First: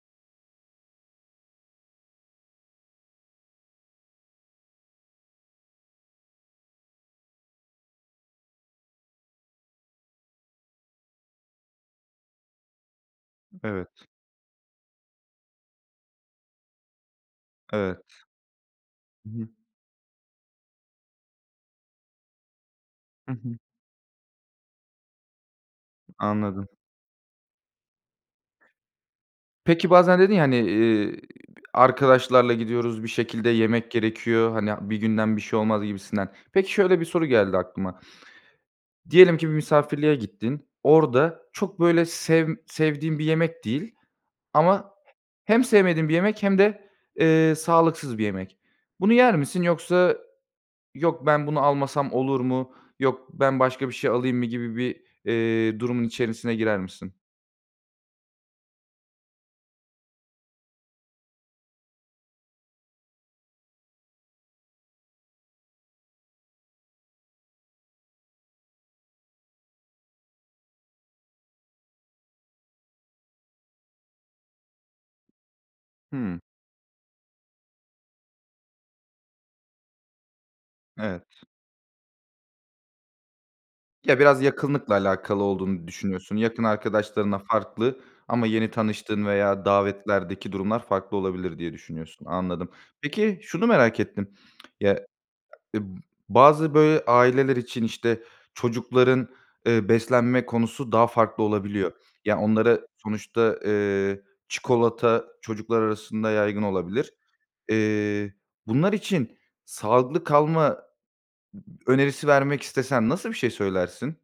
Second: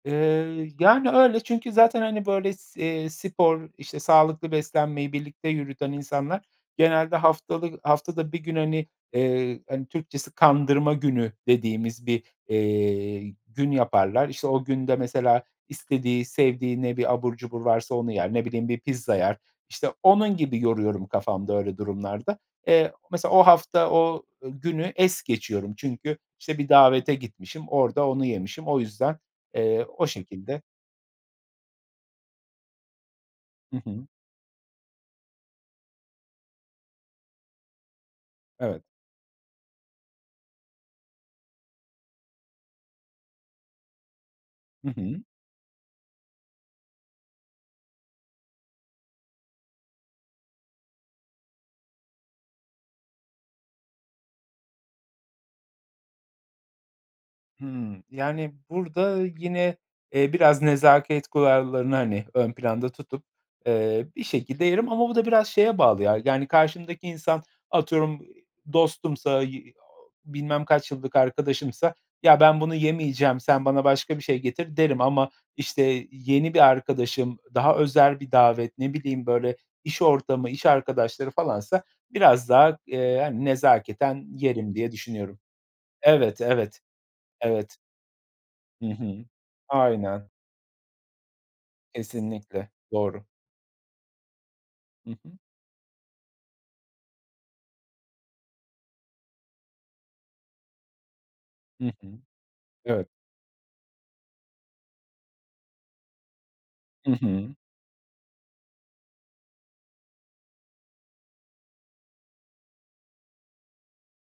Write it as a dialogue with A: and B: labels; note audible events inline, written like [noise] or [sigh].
A: Iıı, yani, öyle çünkü zaten, hani, böyle, s eee, spor, işte, sağlıklı beslenmeyi birlikte yürüten insanlar genelde haftalı haftada 1 gün, hani, eee, hani, Türkçesi "kandırma günü" dediğimiz bir, eee, gün
B: Evet.
A: yaparlar. İşte o günde mesela istediği sevdiği ne bir abur cubur varsa
B: Evet.
A: onu yer. Ne bileyim, bir pizza
B: Hı
A: yer.
B: hı.
A: İşte onun gibi yoruyorum kafamda öyle durumlarda. Eee, mesela
B: Hı
A: o
B: hı.
A: hafta o, ııı, günü es geçiyorum.
B: I
A: Çünkü, işte,
B: anladım.
A: bir davete gitmişim orada onu yemişim. O yüzden, eee,
B: Peki,
A: o
B: bazen dedin ya, hani,
A: şekilde
B: eee, "Arkadaşlarla gidiyoruz, bir şekilde
A: Hı
B: yemek
A: hı.
B: gerekiyor. Hani, bir günden bir şey olmaz." gibisinden. Peki, şöyle bir soru geldi aklıma.
A: Evet.
B: Diyelim ki bir misafirliğe gittin. Orada çok böyle sevm sevdiğin bir yemek değil ama
A: Hı hı.
B: he hem sevmediğin bir yemek hem de, eee, sağlıksız bir yemek. Bunu yer misin? Yoksa, "Yok, ben bunu almasam olur mu? Yok, ben başka bir şey alayım mı?" gibi bir, eee, durumun içerisine girer misin?
A: Hımm, yani, burada yine, eee, biraz nezaket kurallarını, hani, ön planda tutup, eee, bir şekilde yerim. Ama bu da biraz şeye bağlı ya: Yani karşımdaki insan atıyorum, iii, dostumsa y ooo, bilmem kaç yıllık arkadaşımsa, "Ya, ben bunu yemeyeceğim, sen bana başka bir şey getir." derim. Ama, işte,
B: Hımm.
A: yeni bir arkadaşım, daha özel bir davet, ne bileyim, böyle, iş ortamı, iş arkadaşları
B: Evet.
A: falansa biraz daha, eee, hani,
B: Ya,
A: nezaketen
B: biraz
A: yerim, diye
B: yakınlıkla
A: düşünüyorum.
B: alakalı olduğunu düşünüyorsun.
A: Evet,
B: Yakın
A: evet,
B: arkadaşlarınla
A: evet.
B: farklı ama yeni
A: Hı hı.
B: tanıştığın veya
A: Aynen.
B: davetlerdeki durumlar farklı olabilir, diye düşünüyorsun. Anladım.
A: Kesinlikle, doğru.
B: Peki, şunu merak ettim. Ya,
A: Hı hı.
B: [smacks lips] ımm, bazı, böyle, aileler için, işte, çocukların, ııı, beslenme konusu daha farklı
A: Hı
B: olabiliyor.
A: hı.
B: Ya, onlara
A: Evet.
B: Sonuçta, eee, çikolata çocuklar arasında yaygın
A: Hı
B: olabilir.
A: hı.
B: Eee, bunlar için sağlıklı kalma ı ı önerisi vermek istesen nasıl bir şey söylersin?